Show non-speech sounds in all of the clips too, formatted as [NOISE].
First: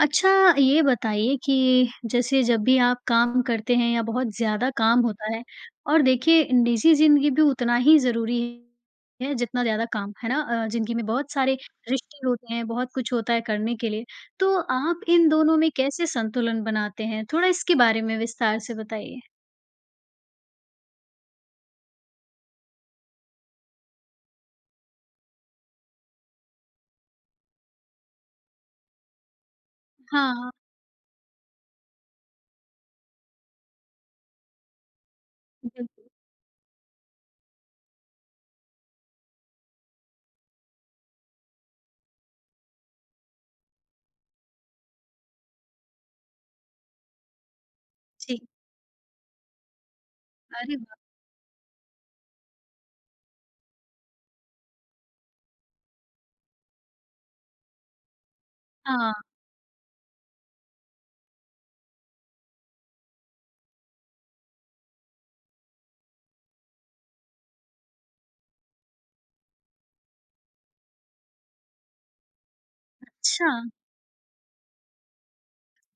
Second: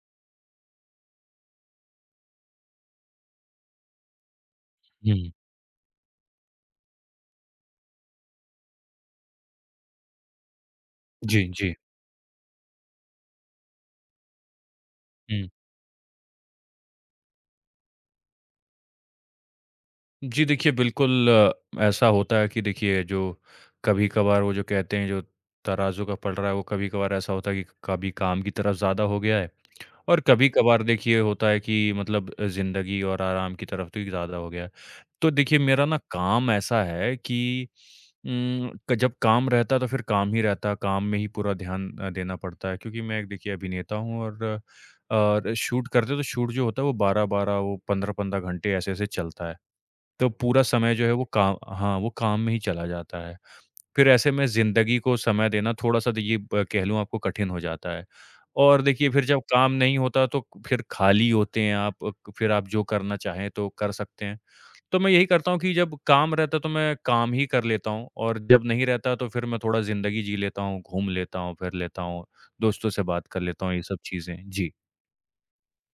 अच्छा, ये बताइए कि जैसे जब भी आप काम करते हैं या बहुत ज़्यादा काम हुँ। होता है और देखिए निजी ज़िंदगी भी उतना ही ज़रूरी है जितना ज़्यादा काम, है ना? ज़िंदगी में बहुत जी, सारे जी। रिश्ते होते हैं, बहुत कुछ होता है करने के लिए, तो आप इन हुँ। दोनों में कैसे संतुलन बनाते हैं? थोड़ा इसके बारे में विस्तार से बताइए। जी, देखिए बिल्कुल ऐसा होता है कि देखिए जो कभी-कभार वो जो कहते हैं जो तराज़ू का पलड़ा है, वो कभी-कभार ऐसा होता है कि कभी काम की तरफ ज़्यादा हो गया है और हाँ, कभी-कभार देखिए होता है कि मतलब ज़िंदगी और आराम की तरफ तो ये ज़्यादा हो गया। तो देखिए मेरा ना बिल्कुल। काम ऐसा है कि उम, क जब काम रहता है तो फिर काम ही रहता है, काम में ही पूरा ध्यान देना पड़ता है क्योंकि मैं एक देखिए अभिनेता हूँ और शूट करते हैं तो शूट जो होता है वो 12-12 वो 15-15 जी। घंटे ऐसे-ऐसे चलता है। तो पूरा अरे समय वाह! जो है वो काम, हाँ, वो काम में ही चला जाता है। फिर ऐसे में ज़िंदगी को समय देना थोड़ा-सा देखिए ब कह लूँ आपको कठिन हो जाता है। और देखिए हाँ, फिर जब काम नहीं होता तो फिर खाली होते हैं आप, क फिर आप जो करना चाहें तो कर सकते हैं। तो मैं यही करता हूँ कि जब काम रहता है तो मैं काम ही कर लेता हूँ और जब नहीं रहता तो फिर मैं थोड़ा ज़िंदगी जी लेता हूँ, घूम लेता हूँ, फिर लेता हूँ, दोस्तों से बात कर अच्छा। लेता हूँ, ये सब चीज़ें। जी।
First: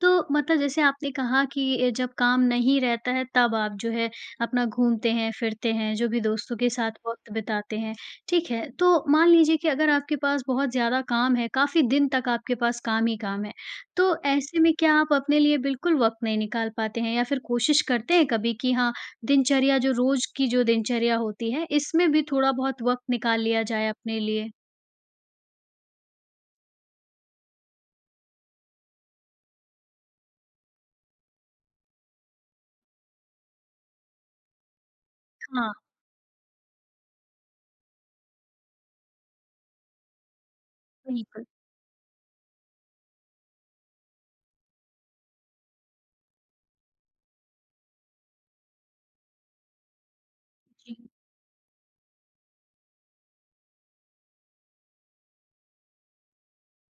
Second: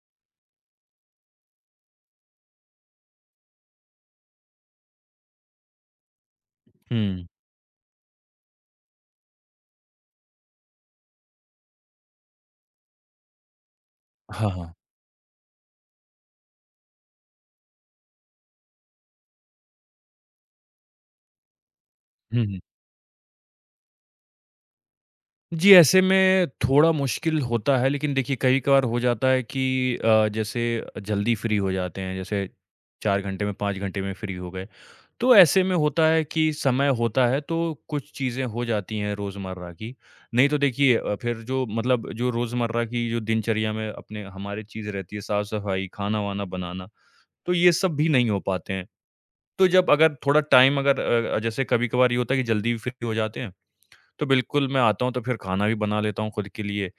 तो मतलब जैसे आपने कहा कि ये जब काम नहीं रहता है तब आप जो है अपना घूमते हैं, फिरते हैं, जो भी दोस्तों के साथ हुँ। वक़्त बिताते हैं, ठीक है। तो मान लीजिए कि अगर आपके पास बहुत ज़्यादा काम है, काफ़ी दिन तक आपके पास काम ही काम है, तो हाँ, ऐसे में हाँ। क्या आप अपने लिए बिल्कुल वक़्त नहीं निकाल पाते हैं या फिर कोशिश करते हैं कभी कि हाँ, दिनचर्या जो रोज़ की जो दिनचर्या होती है, इसमें भी हुँ, थोड़ा हुँ। बहुत वक़्त निकाल लिया जाए अपने लिए? जी, ऐसे में थोड़ा मुश्किल होता है, लेकिन देखिए कई-कभार हो जाता है कि जैसे जल्दी फ्री हो जाते हैं, जैसे 4 घंटे में, 5 घंटे में फ्री हो गए। तो ऐसे हाँ, में होता है कि समय होता है तो कुछ चीज़ें हो जाती हैं रोज़मर्रा की, नहीं तो देखिए फिर बिल्कुल। जो मतलब जो रोज़मर्रा की जो दिनचर्या में अपने हमारे चीज़ रहती है, साफ-सफाई, खाना-वाना बनाना, तो ये सब भी नहीं हो पाते हैं। तो जब अगर थोड़ा टाइम जी। अगर जैसे कभी-कभार ये होता है कि जल्दी भी फ्री हो जाते हैं तो बिल्कुल, मैं आता हूँ तो फिर खाना भी बना लेता हूँ खुद के लिए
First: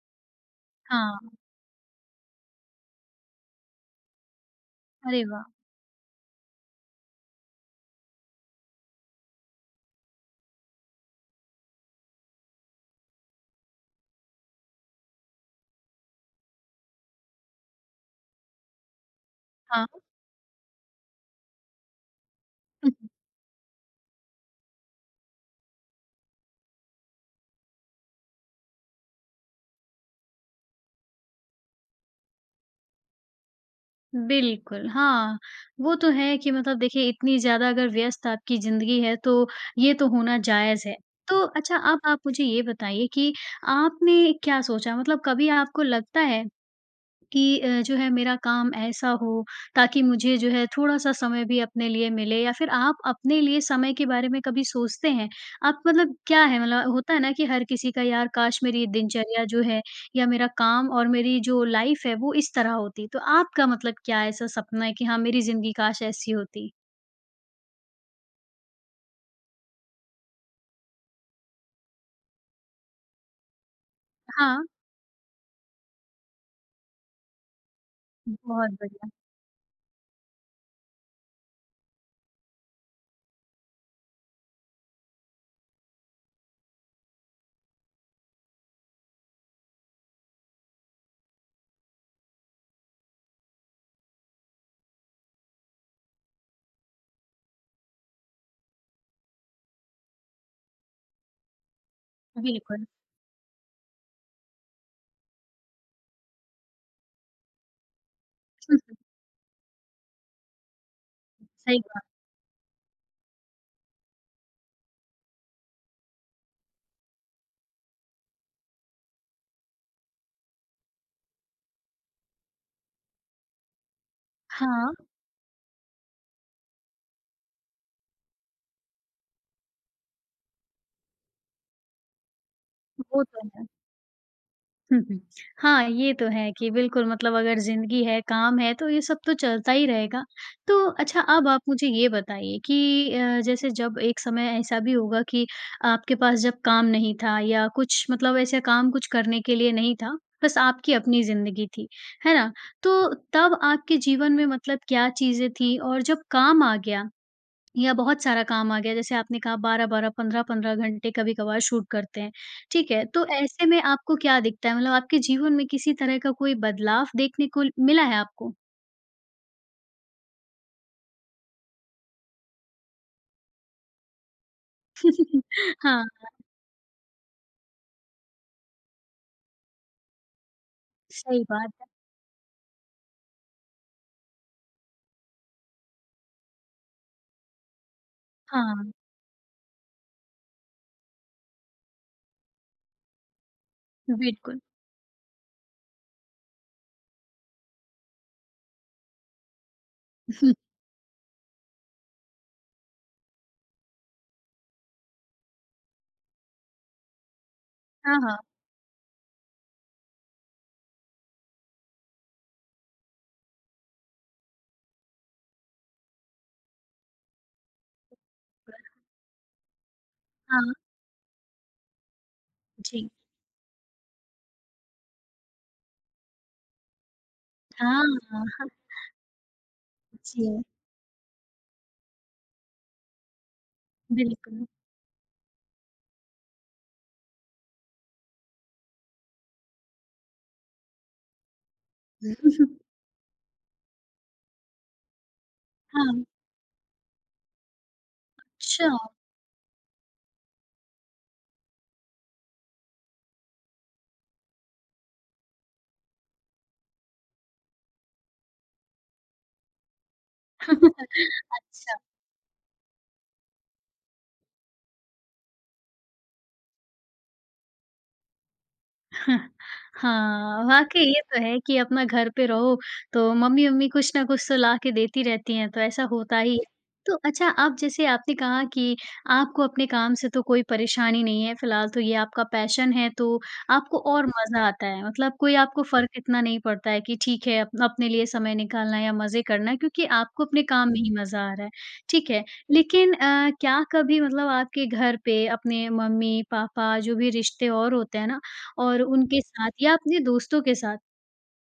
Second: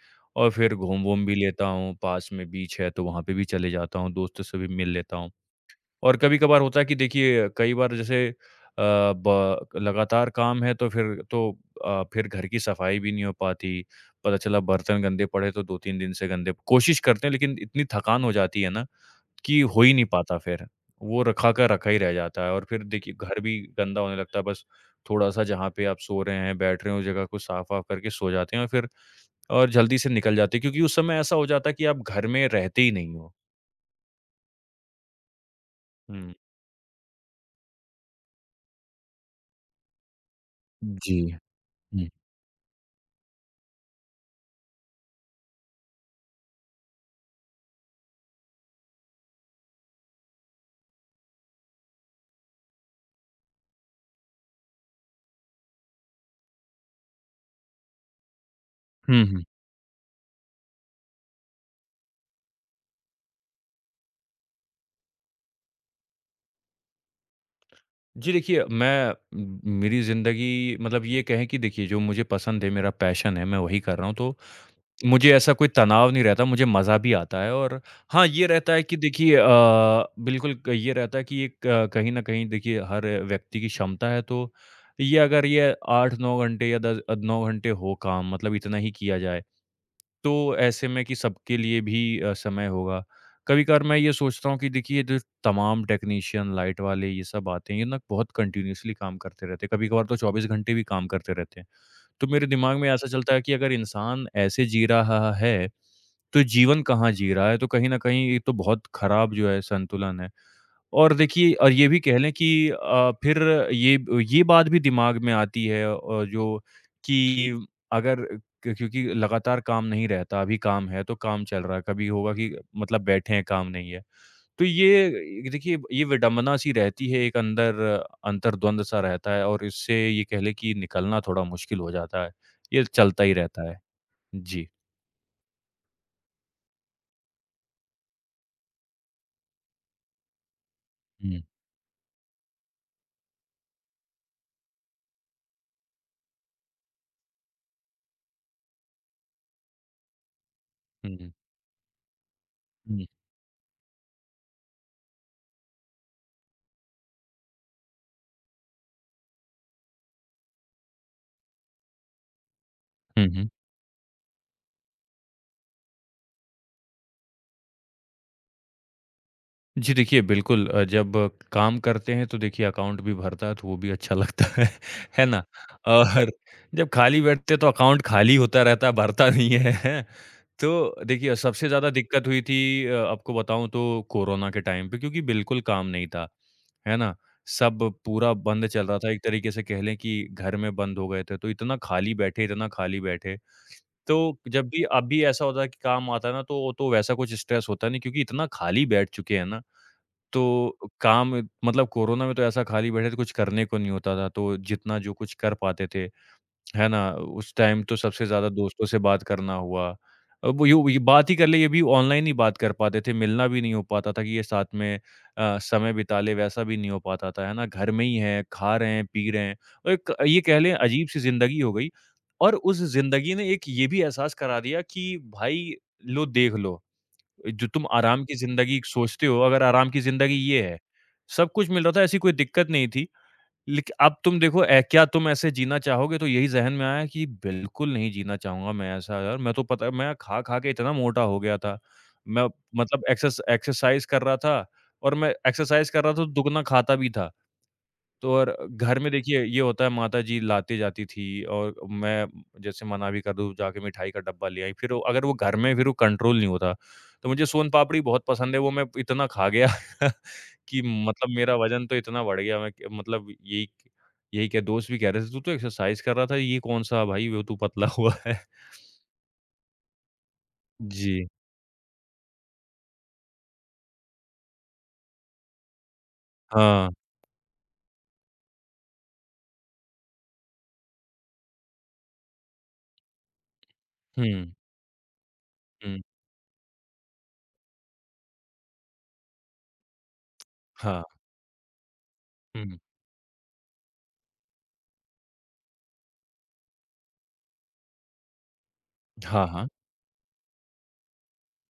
और फिर घूम-वूम भी हाँ, लेता हूँ, पास में बीच है तो वहाँ पे भी चले जाता हूँ, दोस्तों से भी मिल लेता अरे हूँ। वाह! और कभी-कभार होता है कि देखिए कई बार जैसे अ, ब लगातार काम है तो फिर तो फिर घर की सफाई भी नहीं हो पाती, पता चला बर्तन गंदे पड़े तो 2-3 दिन से गंदे, कोशिश करते हैं लेकिन इतनी थकान हो जाती है ना कि हो हाँ। ही नहीं पाता फिर, वो रखा का रखा ही रह जाता है और फिर देखिए घर भी गंदा होने लगता है, बस थोड़ा-सा जहाँ पे आप सो रहे हैं, बैठ रहे हैं, उस जगह को साफ-वाफ करके सो जाते हैं और फिर और जल्दी से निकल जाते हैं क्योंकि उस समय ऐसा हो जाता है कि आप घर में रहते ही नहीं हो। बिल्कुल, हाँ, वो तो हुँ। है कि मतलब देखिए इतनी ज़्यादा अगर व्यस्त आपकी ज़िंदगी है तो ये तो होना जायज़ है। जी। तो अच्छा अब हुँ। आप मुझे ये बताइए कि आपने क्या सोचा मतलब कभी आपको लगता है कि जो है मेरा काम ऐसा हो ताकि मुझे जो है थोड़ा-सा समय भी अपने लिए मिले या फिर आप अपने लिए समय के बारे में कभी सोचते हैं? आप मतलब क्या है मतलब होता है ना कि हर किसी का यार काश मेरी ये हुँ, हुँ। दिनचर्या जो है या मेरा काम और मेरी जो लाइफ़ है वो इस तरह होती। तो आपका मतलब क्या ऐसा सपना है कि हाँ, मेरी ज़िंदगी काश ऐसी होती? जी देखिए, मैं म मेरी ज़िंदगी मतलब ये कहें कि देखिए जो मुझे पसंद है, मेरा पैशन है, मैं वही कर रहा हूँ तो हाँ, मुझे ऐसा कोई तनाव नहीं रहता, मुझे मज़ा भी आता है और हाँ, ये रहता बहुत है कि बढ़िया। देखिए बिल्कुल ये रहता है कि ये क कहीं न कहीं देखिए हर व्यक्ति की क्षमता है तो ये अगर ये 8-9 घंटे या 10 9 घंटे हो काम, मतलब इतना ही किया जाए, तो ऐसे में कि सबके लिए भी समय होगा। कभी-कभार मैं ये सोचता हूँ कि देखिए ये जो तमाम टेक्नीशियन, लाइट वाले ये सब आते हैं, ये ना बहुत कंटीन्यूअसली काम करते रहते हैं। कभी-कभार तो 24 घंटे भी काम करते रहते हैं। तो मेरे दिमाग बिल्कुल, में ऐसा चलता है कि अगर इंसान ऐसे जी रहा है, तो जीवन कहाँ जी रहा है? तो कहीं न कहीं ये तो बहुत [LAUGHS] खराब जो है संतुलन है। और देखिए और सही ये भी बात। कह लें कि फिर ये ये बात भी दिमाग में आती है जो कि अगर क्योंकि लगातार काम नहीं रहता, अभी काम है तो काम चल रहा है, कभी होगा कि मतलब बैठे हैं काम नहीं है। तो ये हाँ, ये देखिए ये विडंबना सी रहती है, एक अंदर अंतर्द्वंद सा रहता है और इससे ये कह लें कि निकलना थोड़ा मुश्किल हो जाता है। ये वो चलता ही तो है। रहता है। जी। हुँ, हुँ। हाँ, ये तो है कि बिल्कुल मतलब अगर ज़िंदगी है, काम है, तो ये सब तो चलता ही रहेगा। तो अच्छा हुँ, अब आप मुझे ये बताइए कि जैसे जब एक समय ऐसा भी होगा कि आपके पास जब काम नहीं था या कुछ मतलब ऐसा काम कुछ करने के लिए नहीं था, बस आपकी हुँ, अपनी हुँ, ज़िंदगी थी, है ना? हुँ, तो तब आपके जीवन में मतलब क्या चीज़ें थी और जब काम आ गया, या बहुत सारा काम आ गया जैसे आपने कहा 12-12, 15-15 घंटे कभी-कभार शूट करते हैं, ठीक है? हुँ, तो हुँ। ऐसे में आपको क्या दिखता है? मतलब आपके जीवन में किसी तरह का कोई बदलाव देखने को मिला है आपको? जी देखिए, बिल्कुल जब काम करते हैं तो देखिए अकाउंट भी भरता है तो वो भी अच्छा लगता है, [LAUGHS] है ना? [LAUGHS] हाँ, और जब खाली बैठते हैं तो अकाउंट खाली होता रहता है, भरता नहीं है, हैं? तो देखिए सही सबसे बात है। ज़्यादा दिक्कत हुई थी आपको बताऊँ तो कोरोना के टाइम पे, क्योंकि बिल्कुल काम नहीं था, है ना? सब पूरा बंद चल हाँ, रहा था, एक तरीके से कह लें कि घर में बंद हो गए थे, तो इतना खाली बैठे, इतना खाली बैठे। तो बिल्कुल। जब भी अब भी ऐसा होता है कि काम आता है ना तो वैसा कुछ स्ट्रेस होता नहीं क्योंकि इतना खाली बैठ चुके हैं ना [LAUGHS] तो काम, मतलब कोरोना में तो ऐसा खाली बैठे थे, कुछ करने को नहीं होता था, तो जितना जो कुछ कर पाते थे, है ना? उस टाइम तो हाँ, सबसे हाँ। ज़्यादा दोस्तों से बात करना हुआ। अब यूँ ये बात ही कर ले ये भी ऑनलाइन ही बात कर पाते थे, मिलना भी नहीं हो पाता था कि ये साथ में समय बिता लें, वैसा भी नहीं हो पाता था, है ना? घर में ही हैं, खा रहे हैं, पी रहे हैं और एक ये कह लें हाँ, अजीब-सी ज़िंदगी हो गई और उस जी। ज़िंदगी ने एक ये भी एहसास करा दिया कि भाई लो देख लो। जो तुम हाँ, [LAUGHS] आराम की हाँ, हाँ, ज़िंदगी सोचते हो, अगर आराम की ज़िंदगी ये जी, है। सब कुछ मिल रहा था, ऐसी कोई दिक्कत नहीं थी। लेक अब तुम देखो बिल्कुल। ए क्या तुम ऐसे जीना चाहोगे? तो यही ज़हन में आया कि बिल्कुल नहीं जीना चाहूँगा मैं ऐसा यार, मैं तो पता है मैं खा-खा के इतना मोटा हो गया था। मैं [LAUGHS] मतलब एक्सरसाइज़ कर रहा था और मैं एक्सरसाइज़ कर रहा था हाँ, तो दुगना खाता भी था। तो और अच्छा। घर में देखिए ये होता है, माता जी लाती-जाती थी और मैं जैसे मना भी कर दूँ, जाके मिठाई का डब्बा ले आई, फिर वो अगर वो घर में फिर वो कंट्रोल नहीं होता। तो मुझे सोन पापड़ी बहुत पसंद है, वो मैं इतना खा गया [LAUGHS] कि मतलब [LAUGHS] मेरा वज़न तो अच्छा। इतना बढ़ गया, मैं मतलब यही यही क्या दोस्त भी कह रहे थे, "तू तो एक्सरसाइज कर रहा था, ये कौन-सा भाई वो तू पतला हुआ है।" हाँ, वाक़ई ये जी। तो है कि अपना घर पे रहो, तो मम्मी-वम्मी कुछ ना कुछ तो ला के देती रहती हैं, तो ऐसा होता ही है। हाँ। तो अच्छा आप जैसे आपने कहा कि आपको अपने काम से तो कोई परेशानी नहीं है, फ़िलहाल तो ये आपका पैशन है, तो आपको और हुँ, मज़ा आता है। मतलब कोई आपको हुँ। फ़र्क इतना नहीं पड़ता है कि ठीक है, अप अपने लिए समय निकालना या मज़े करना, क्योंकि आपको अपने काम में हाँ। ही मज़ा आ रहा है। ठीक है, हुँ। लेकिन क्या कभी मतलब आपके घर पे अपने मम्मी-पापा जो भी रिश्ते और होते हैं ना, और उनके हाँ, हाँ। साथ या अपने दोस्तों के साथ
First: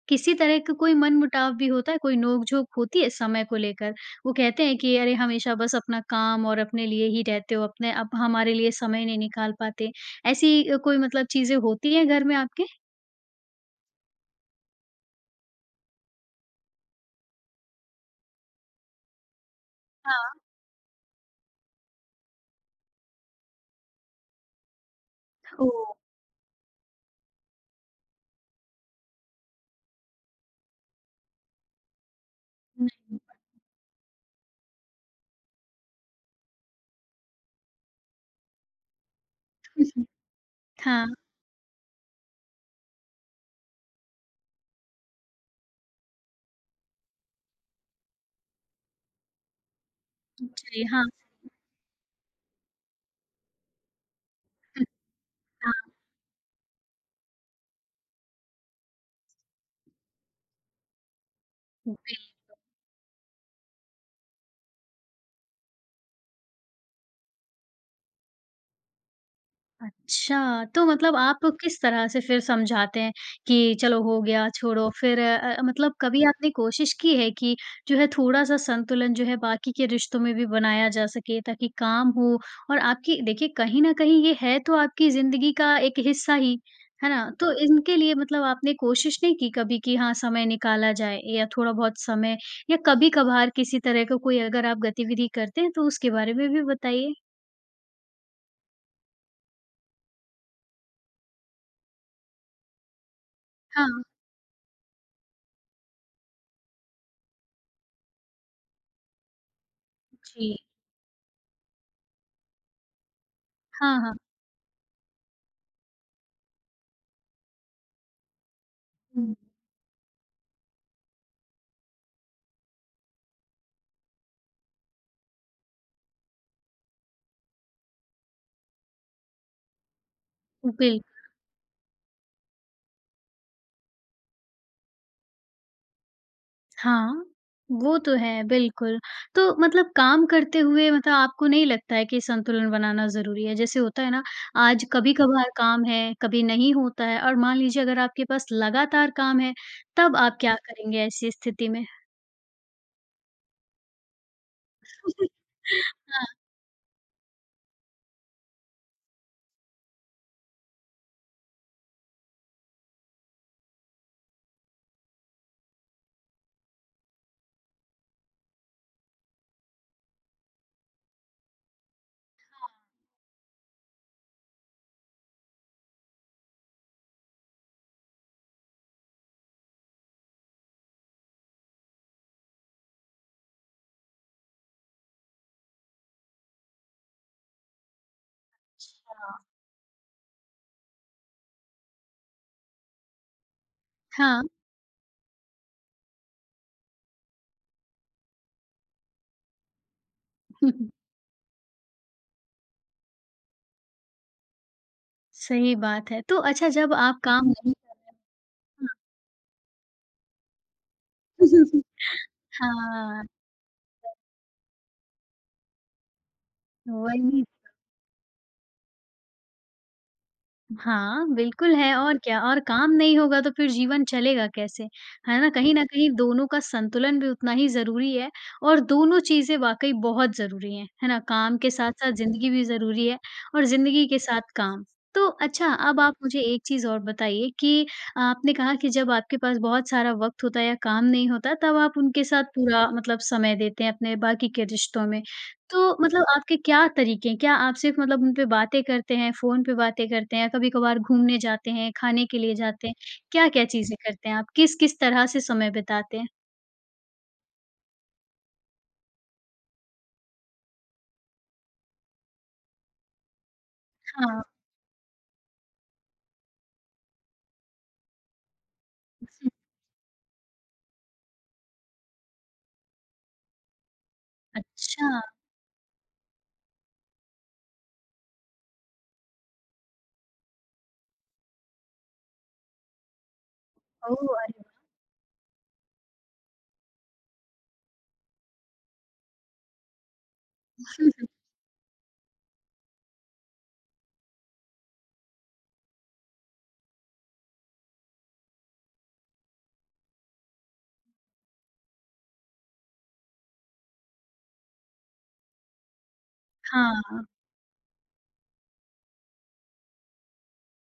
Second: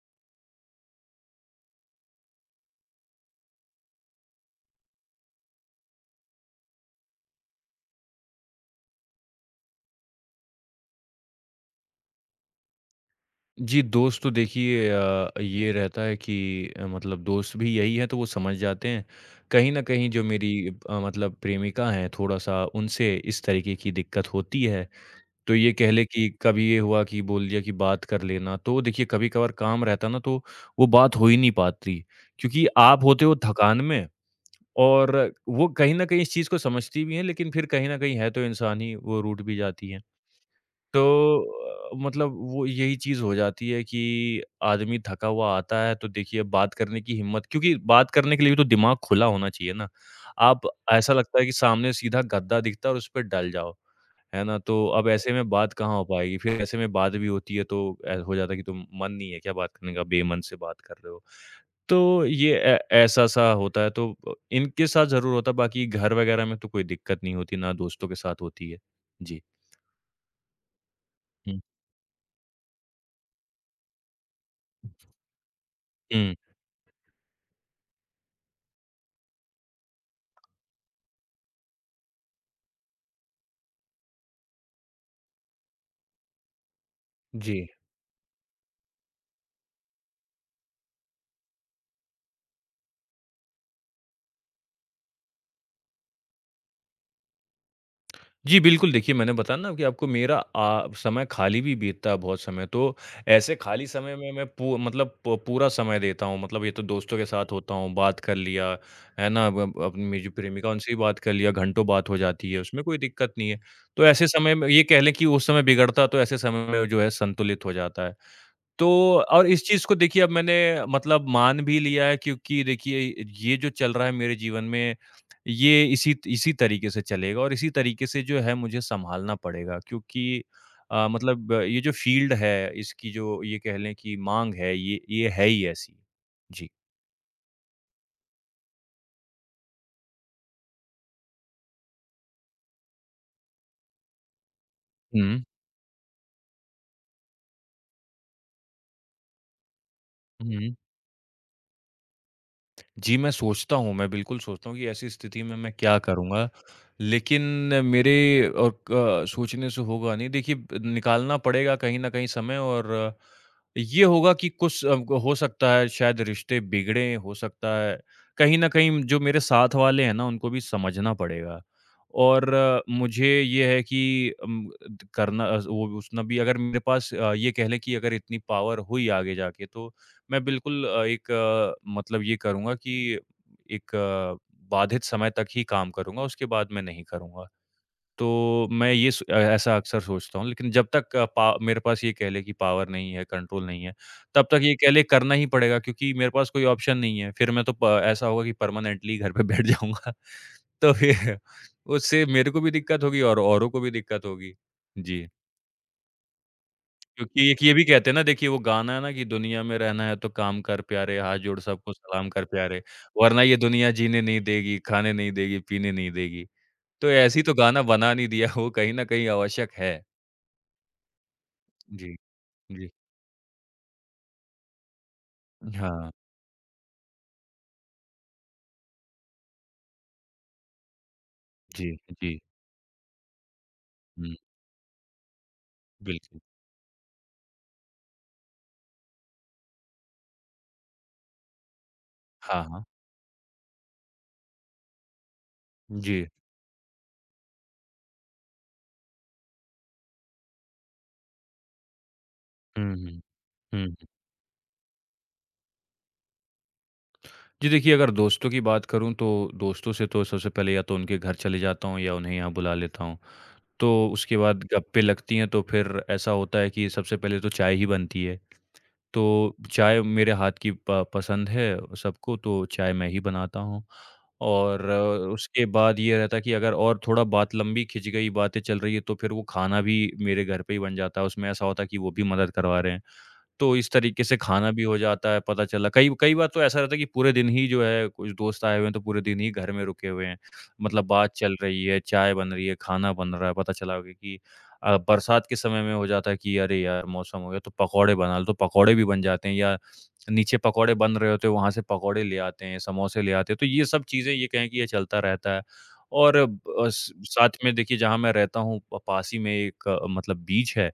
किसी तरह का कोई मनमुटाव भी होता है, कोई नोक-झोंक होती है समय को लेकर? वो कहते हैं कि अरे हमेशा बस अपना काम और अपने लिए ही रहते हो, अपने अब हमारे लिए समय नहीं निकाल पाते। ऐसी कोई मतलब चीज़ें होती हैं घर में आपके? जी, दोस्त तो देखिए ये रहता है कि मतलब दोस्त भी यही है तो वो समझ जाते हैं। कहीं न कहीं जो हाँ। मेरी मतलब प्रेमिका हैं, थोड़ा-सा उनसे इस तरीके की दिक्कत होती है। तो ये कह ओह! लें कि कभी ये हुआ कि बोल दिया कि बात कर लेना, तो देखिए कभी-कभार काम रहता ना तो वो बात हो ही नहीं पाती। क्योंकि आप नहीं। होते हो थकान में और वो कहीं न कहीं इस चीज़ को समझती भी हैं लेकिन फिर कहीं न कहीं है तो इंसान ही, वो रूठ भी जाती हैं। [LAUGHS] हाँ, तो मतलब वो यही चीज़ हो जाती है कि आदमी थका हुआ आता है तो देखिए बात करने की हिम्मत, क्योंकि बात करने के लिए भी तो दिमाग खुला होना चाहिए ना। आप जी, हाँ, ऐसा लगता है कि सामने सीधा गद्दा दिखता है और उस पे डल जाओ, है ना? तो अब ऐसे में बात कहाँ हो पाएगी? फिर ऐसे में बात भी होती है तो ऐ हो जाता है कि तुम, मन नहीं है क्या बात करने का? बेमन से बात कर रहे हो। तो हाँ। ये ऐ ऐसा-सा होता है तो इनके साथ ज़रूर होता है, बाकी घर वगैरह में तो कोई दिक्कत नहीं होती, ना दोस्तों के साथ होती है। जी। अच्छा, तो मतलब आप हुँ। किस तरह से फिर समझाते हैं कि चलो हो गया, छोड़ो? फिर मतलब कभी हुँ। आपने कोशिश की है कि जो है थोड़ा-सा संतुलन जो है बाकी के रिश्तों में भी बनाया जा सके ताकि काम हो और आपकी देखिए कहीं न कहीं ये है तो आपकी ज़िंदगी का एक हिस्सा ही, है ना? तो जी। इनके लिए मतलब आपने कोशिश नहीं की कभी कि हाँ, समय निकाला जाए या थोड़ा-बहुत समय या कभी-कभार किसी तरह का कोई अगर आप गतिविधि करते हैं तो उसके बारे में भी बताइए? जी, बिल्कुल, देखिए मैंने बताया ना कि आपको मेरा समय खाली भी बीतता है बहुत समय, तो ऐसे खाली हाँ, समय में मैं पू मतलब प पूरा समय देता हूँ। मतलब ये तो दोस्तों के साथ होता हूँ, बात कर लिया, है ना? अब अपनी मेरी जो जी। प्रेमिका है, उनसे भी बात कर लिया, घंटों बात हो जाती है, उसमें कोई दिक्कत नहीं है। तो हाँ, ऐसे समय में ये कह लें कि उस समय बिगड़ता तो ऐसे समय में जो है संतुलित हो जाता है। तो हाँ। और इस चीज़ को देखिए अब मैंने मतलब मान भी लिया है क्योंकि देखिए ये जो चल रहा है मेरे जीवन में, ये इसी इसी तरीके से चलेगा और इसी तरीके से जो है मुझे सँभालना पड़ेगा क्योंकि बिल मतलब ये जो फ़ील्ड है, इसकी जो ये कह लें कि माँग है, ये है ही ऐसी। जी। हाँ, वो तो है, बिल्कुल। तो मतलब काम करते हुए मतलब आपको नहीं लगता है कि संतुलन बनाना ज़रूरी है? जैसे होता है ना, आज हुँ। कभी-कभार काम है, कभी नहीं होता है और मान लीजिए अगर आपके पास लगातार काम है, तब आप क्या हुँ। करेंगे ऐसी स्थिति में? जी, मैं सोचता हूँ, मैं बिल्कुल सोचता हूँ कि ऐसी [LAUGHS] स्थिति में मैं क्या हाँ, करूँगा? लेकिन मेरे और क सोचने से होगा नहीं। देखिए, निकालना पड़ेगा कहीं न कहीं समय और ये होगा कि कुछ हो सकता है शायद रिश्ते बिगड़ें, हो सकता है कहीं न कहीं जो मेरे साथ वाले हैं ना, उनको भी समझना पड़ेगा। और मुझे ये है कि करना वो उसना भी अगर मेरे पास ये कह लें कि अगर इतनी पावर हुई आगे जाके, तो मैं बिल्कुल एक मतलब ये करूँगा कि एक बाधित समय तक ही काम करूँगा, उसके बाद मैं नहीं करूँगा। तो मैं ऐसा अक्सर सोचता हूँ, लेकिन जब तक अ, पा मेरे पास ये कह लें कि पावर नहीं है, कंट्रोल नहीं है, तब हाँ। तक ये कह लें करना ही पड़ेगा क्योंकि मेरे पास कोई ऑप्शन नहीं है। फिर मैं तो प ऐसा होगा कि परमानेंटली घर पे बैठ जाऊँगा। [LAUGHS] तो [LAUGHS] फिर उससे मेरे को भी दिक्कत होगी और औरों को भी दिक्कत होगी। जी। सही बात है। तो अच्छा जब आप काम क्योंकि एक ये नहीं भी कहते हैं ना देखिए वो गाना है ना कि दुनिया में रहना है तो काम कर प्यारे, हाथ जोड़ [LAUGHS] सबको सलाम कर प्यारे, हाँ। वरना ये दुनिया जीने नहीं देगी, खाने नहीं देगी, पीने नहीं देगी। हाँ, तो ऐसे ही वही। तो गाना बना नहीं दिया वो कहीं न कहीं आवश्यक है। हाँ, बिल्कुल है जी, और क्या और जी। काम नहीं होगा तो फिर जीवन चलेगा कैसे? है ना? कहीं न हाँ, कहीं दोनों का संतुलन भी उतना ही ज़रूरी है और दोनों चीज़ें वाक़ई बहुत ज़रूरी हैं। है ना? काम के जी, साथ-साथ जी। ज़िंदगी भी ज़रूरी है और ज़िंदगी के हुँ, साथ काम। तो अच्छा अब आप बिल्कुल। मुझे एक चीज़ और बताइए कि आपने कहा कि जब आपके पास बहुत सारा वक़्त होता है या काम नहीं होता तब आप उनके साथ हाँ, हाँ। पूरा मतलब समय देते हैं अपने बाकी के रिश्तों में। तो मतलब जी। आपके क्या तरीके हैं? क्या आप सिर्फ़ मतलब उन पे बातें करते हैं, फ़ोन पे बातें करते हैं या कभी-कभार घूमने जाते हैं, खाने के लिए जाते हुँ, हैं? हुँ। क्या-क्या हुँ, चीज़ें हुँ। करते हैं आप? किस-किस तरह से समय बिताते हैं? जी देखिए अगर दोस्तों की बात करूँ तो दोस्तों से तो सबसे पहले या तो उनके घर चले जाता हूँ या उन्हें यहाँ बुला लेता हूँ। तो उसके हाँ। बाद गप्पें लगती हैं तो फिर ऐसा होता है कि सबसे पहले तो चाय ही बनती है। तो चाय मेरे हाथ की प पसंद है सबको, तो चाय मैं ही बनाता हूँ। और अच्छा, उसके बाद ये रहता है कि अगर और थोड़ा बात लंबी खिंच गई, बातें चल रही है, तो फिर वो खाना भी मेरे घर पे ही बन जाता है। उसमें ऐसा होता है कि वो भी मदद करवा रहे हैं। तो इस ओह! तरीके से अरे वाह! खाना भी हो जाता है, पता चला। कई कई बार तो ऐसा रहता है कि पूरे दिन ही जो है कुछ दोस्त आए हुए हैं, तो पूरे दिन ही घर में रुके हुए हैं। मतलब बात चल रही है, चाय बन रही है, खाना बन रहा है, पता चला कि बरसात के समय में हो जाता है कि अरे यार! मौसम हो गया तो पकौड़े बना लो, तो पकौड़े भी बन जाते हैं या नीचे पकौड़े बन रहे होते हैं, वहाँ से पकौड़े ले आते हैं, समोसे ले आते हैं। तो ये सब चीज़ें ये कहें कि ये चलता रहता है और ब अ, स हाँ, साथ में देखिए जहाँ मैं रहता हूँ प पास ही में एक मतलब बीच है।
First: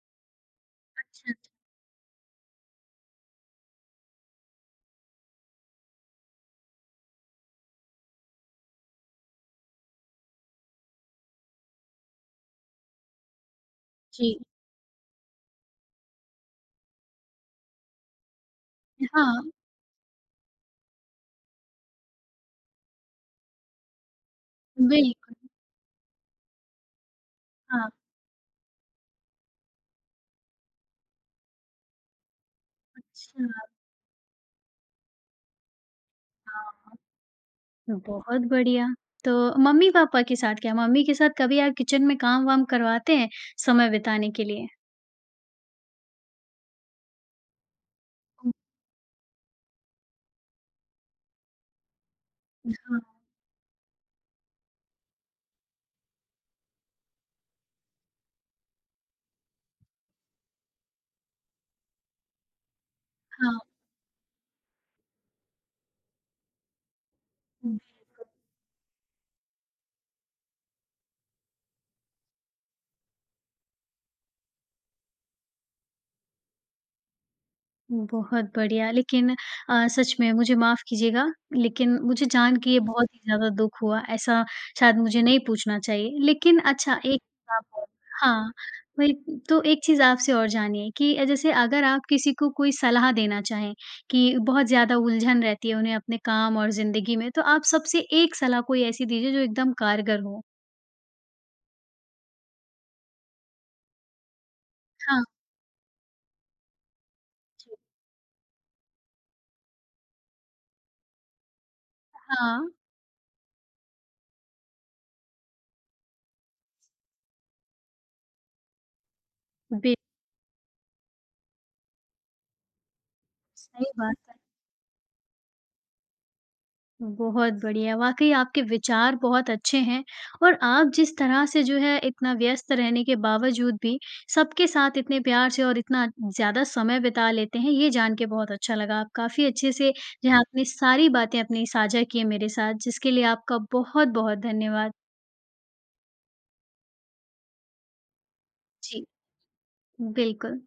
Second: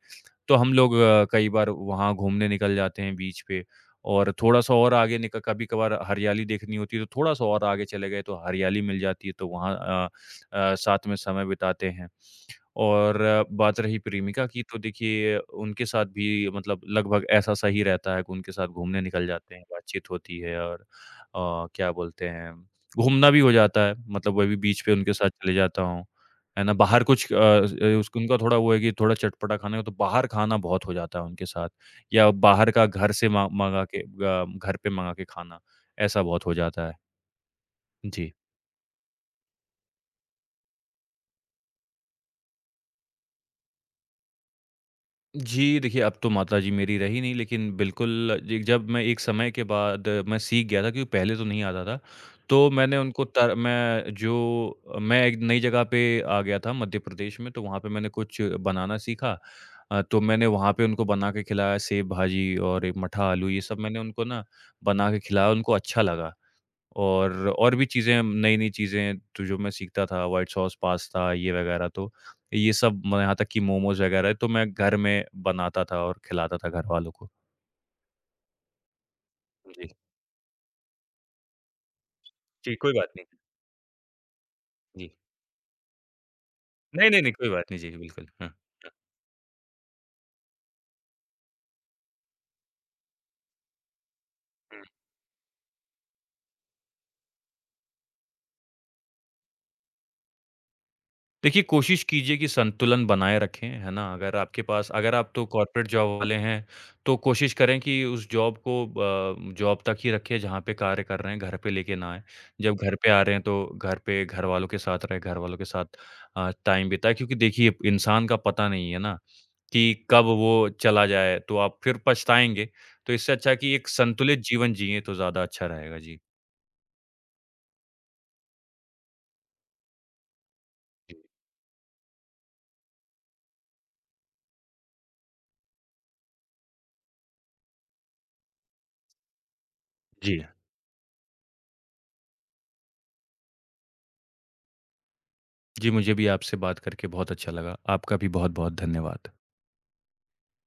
तो हम लोग अच्छा, कई बार वहाँ घूमने निकल जाते हैं बीच पे और थोड़ा-सा और आगे निक कभी-कभार हरियाली देखनी होती है, तो थोड़ा-सा और आगे चले गए तो हरियाली मिल जाती है, तो वहाँ साथ में समय बिताते हैं। और बात रही जी। प्रेमिका की तो देखिए उनके साथ भी मतलब लगभग ऐसा-सा ही रहता है कि उनके साथ घूमने निकल हाँ, जाते हैं, बातचीत होती है और क्या बोलते हैं, घूमना भी हो जाता है, मतलब वही बीच पे उनके साथ बिल्कुल, चले जाता हूँ, है ना? बाहर कुछ हाँ, उसको उनका थोड़ा वो है कि थोड़ा चटपटा खाना है तो बाहर खाना बहुत हो जाता है उनके साथ या बाहर का घर से मा अच्छा, मँगा के घर पे मँगा के खाना, ऐसा बहुत हो जाता है। हाँ। जी। बहुत बढ़िया। तो मम्मी-पापा के साथ क्या? मम्मी के साथ कभी आप किचन में काम-वाम करवाते हैं समय बिताने के लिए? जी, देखिए अब तो माताजी मेरी रही नहीं लेकिन बिल्कुल हुँ, जी, जब मैं एक समय के बाद मैं सीख गया था क्योंकि पहले तो नहीं आता था। तो मैंने हाँ, उनको तर मैं जो मैं एक नई जगह पे आ गया था मध्य प्रदेश में तो वहाँ पे मैंने कुछ बनाना सीखा। तो मैंने वहाँ पे उनको बना के खिलाया सेव भाजी और एक मठा आलू हाँ। ये सब मैंने उनको ना बना के खिलाया, उनको अच्छा लगा। और भी चीज़ें नई-नई चीज़ें तो जो मैं सीखता था, व्हाइट सॉस पास्ता ये वगैरह तो ये सब म यहाँ तक कि मोमोज़ वगैरह तो मैं घर में बनाता था और खिलाता था घरवालों को। बहुत बढ़िया, लेकिन जी। सच में मुझे माफ़ कीजिएगा, लेकिन मुझे जान के जी, ये कोई बहुत बात ही नहीं। ज़्यादा दुःख हुआ, ऐसा शायद जी। मुझे नहीं पूछना चाहिए। लेकिन अच्छा नहीं, एक नहीं, नहीं, कोई चीज़ बात आप नहीं। और जी, बिल्कुल। हाँ, हाँ, वही तो एक चीज़ आपसे और जानिए कि जैसे अगर आप किसी को कोई सलाह देना चाहें कि बहुत हाँ। ज़्यादा उलझन रहती है उन्हें अपने काम और ज़िंदगी में, तो आप सबसे एक सलाह कोई ऐसी दीजिए जो एकदम कारगर हो? देखिए, कोशिश कीजिए कि संतुलन बनाए रखें, है ना? अगर आपके पास अगर हाँ आप तो कॉर्पोरेट जॉब वाले हैं, तो कोशिश जी। करें कि उस जॉब को जॉब तक ही रखें जहाँ पे कार्य कर रहे हैं, घर पे लेके ना आएँ। हाँ, जब घर पे आ रहे हैं, तो घर पे घरवालों के साथ रहें, घरवालों के साथ टाइम बिताएँ क्योंकि देखिए, इंसान का पता नहीं है ना बिल्कुल, कि कब वो चला जाए, तो आप फिर पछताएँगे। तो इससे अच्छा है कि एक सही बात है। संतुलित जीवन जिएँ, तो ज़्यादा अच्छा रहेगा। जी। बहुत बढ़िया, वाक़ई आपके विचार बहुत अच्छे हैं और आप जिस तरह से जो है इतना व्यस्त रहने के बावजूद भी सबके साथ इतने प्यार से और इतना ज़्यादा समय बिता लेते हैं, ये जान के बहुत अच्छा लगा। आप काफ़ी अच्छे से जो है जी। आपने सारी बातें अपनी साझा की हैं मेरे साथ, जिसके लिए आपका बहुत-बहुत धन्यवाद। जी, मुझे भी आपसे बात करके बहुत अच्छा लगा। आपका भी बहुत-बहुत जी, धन्यवाद। बिल्कुल।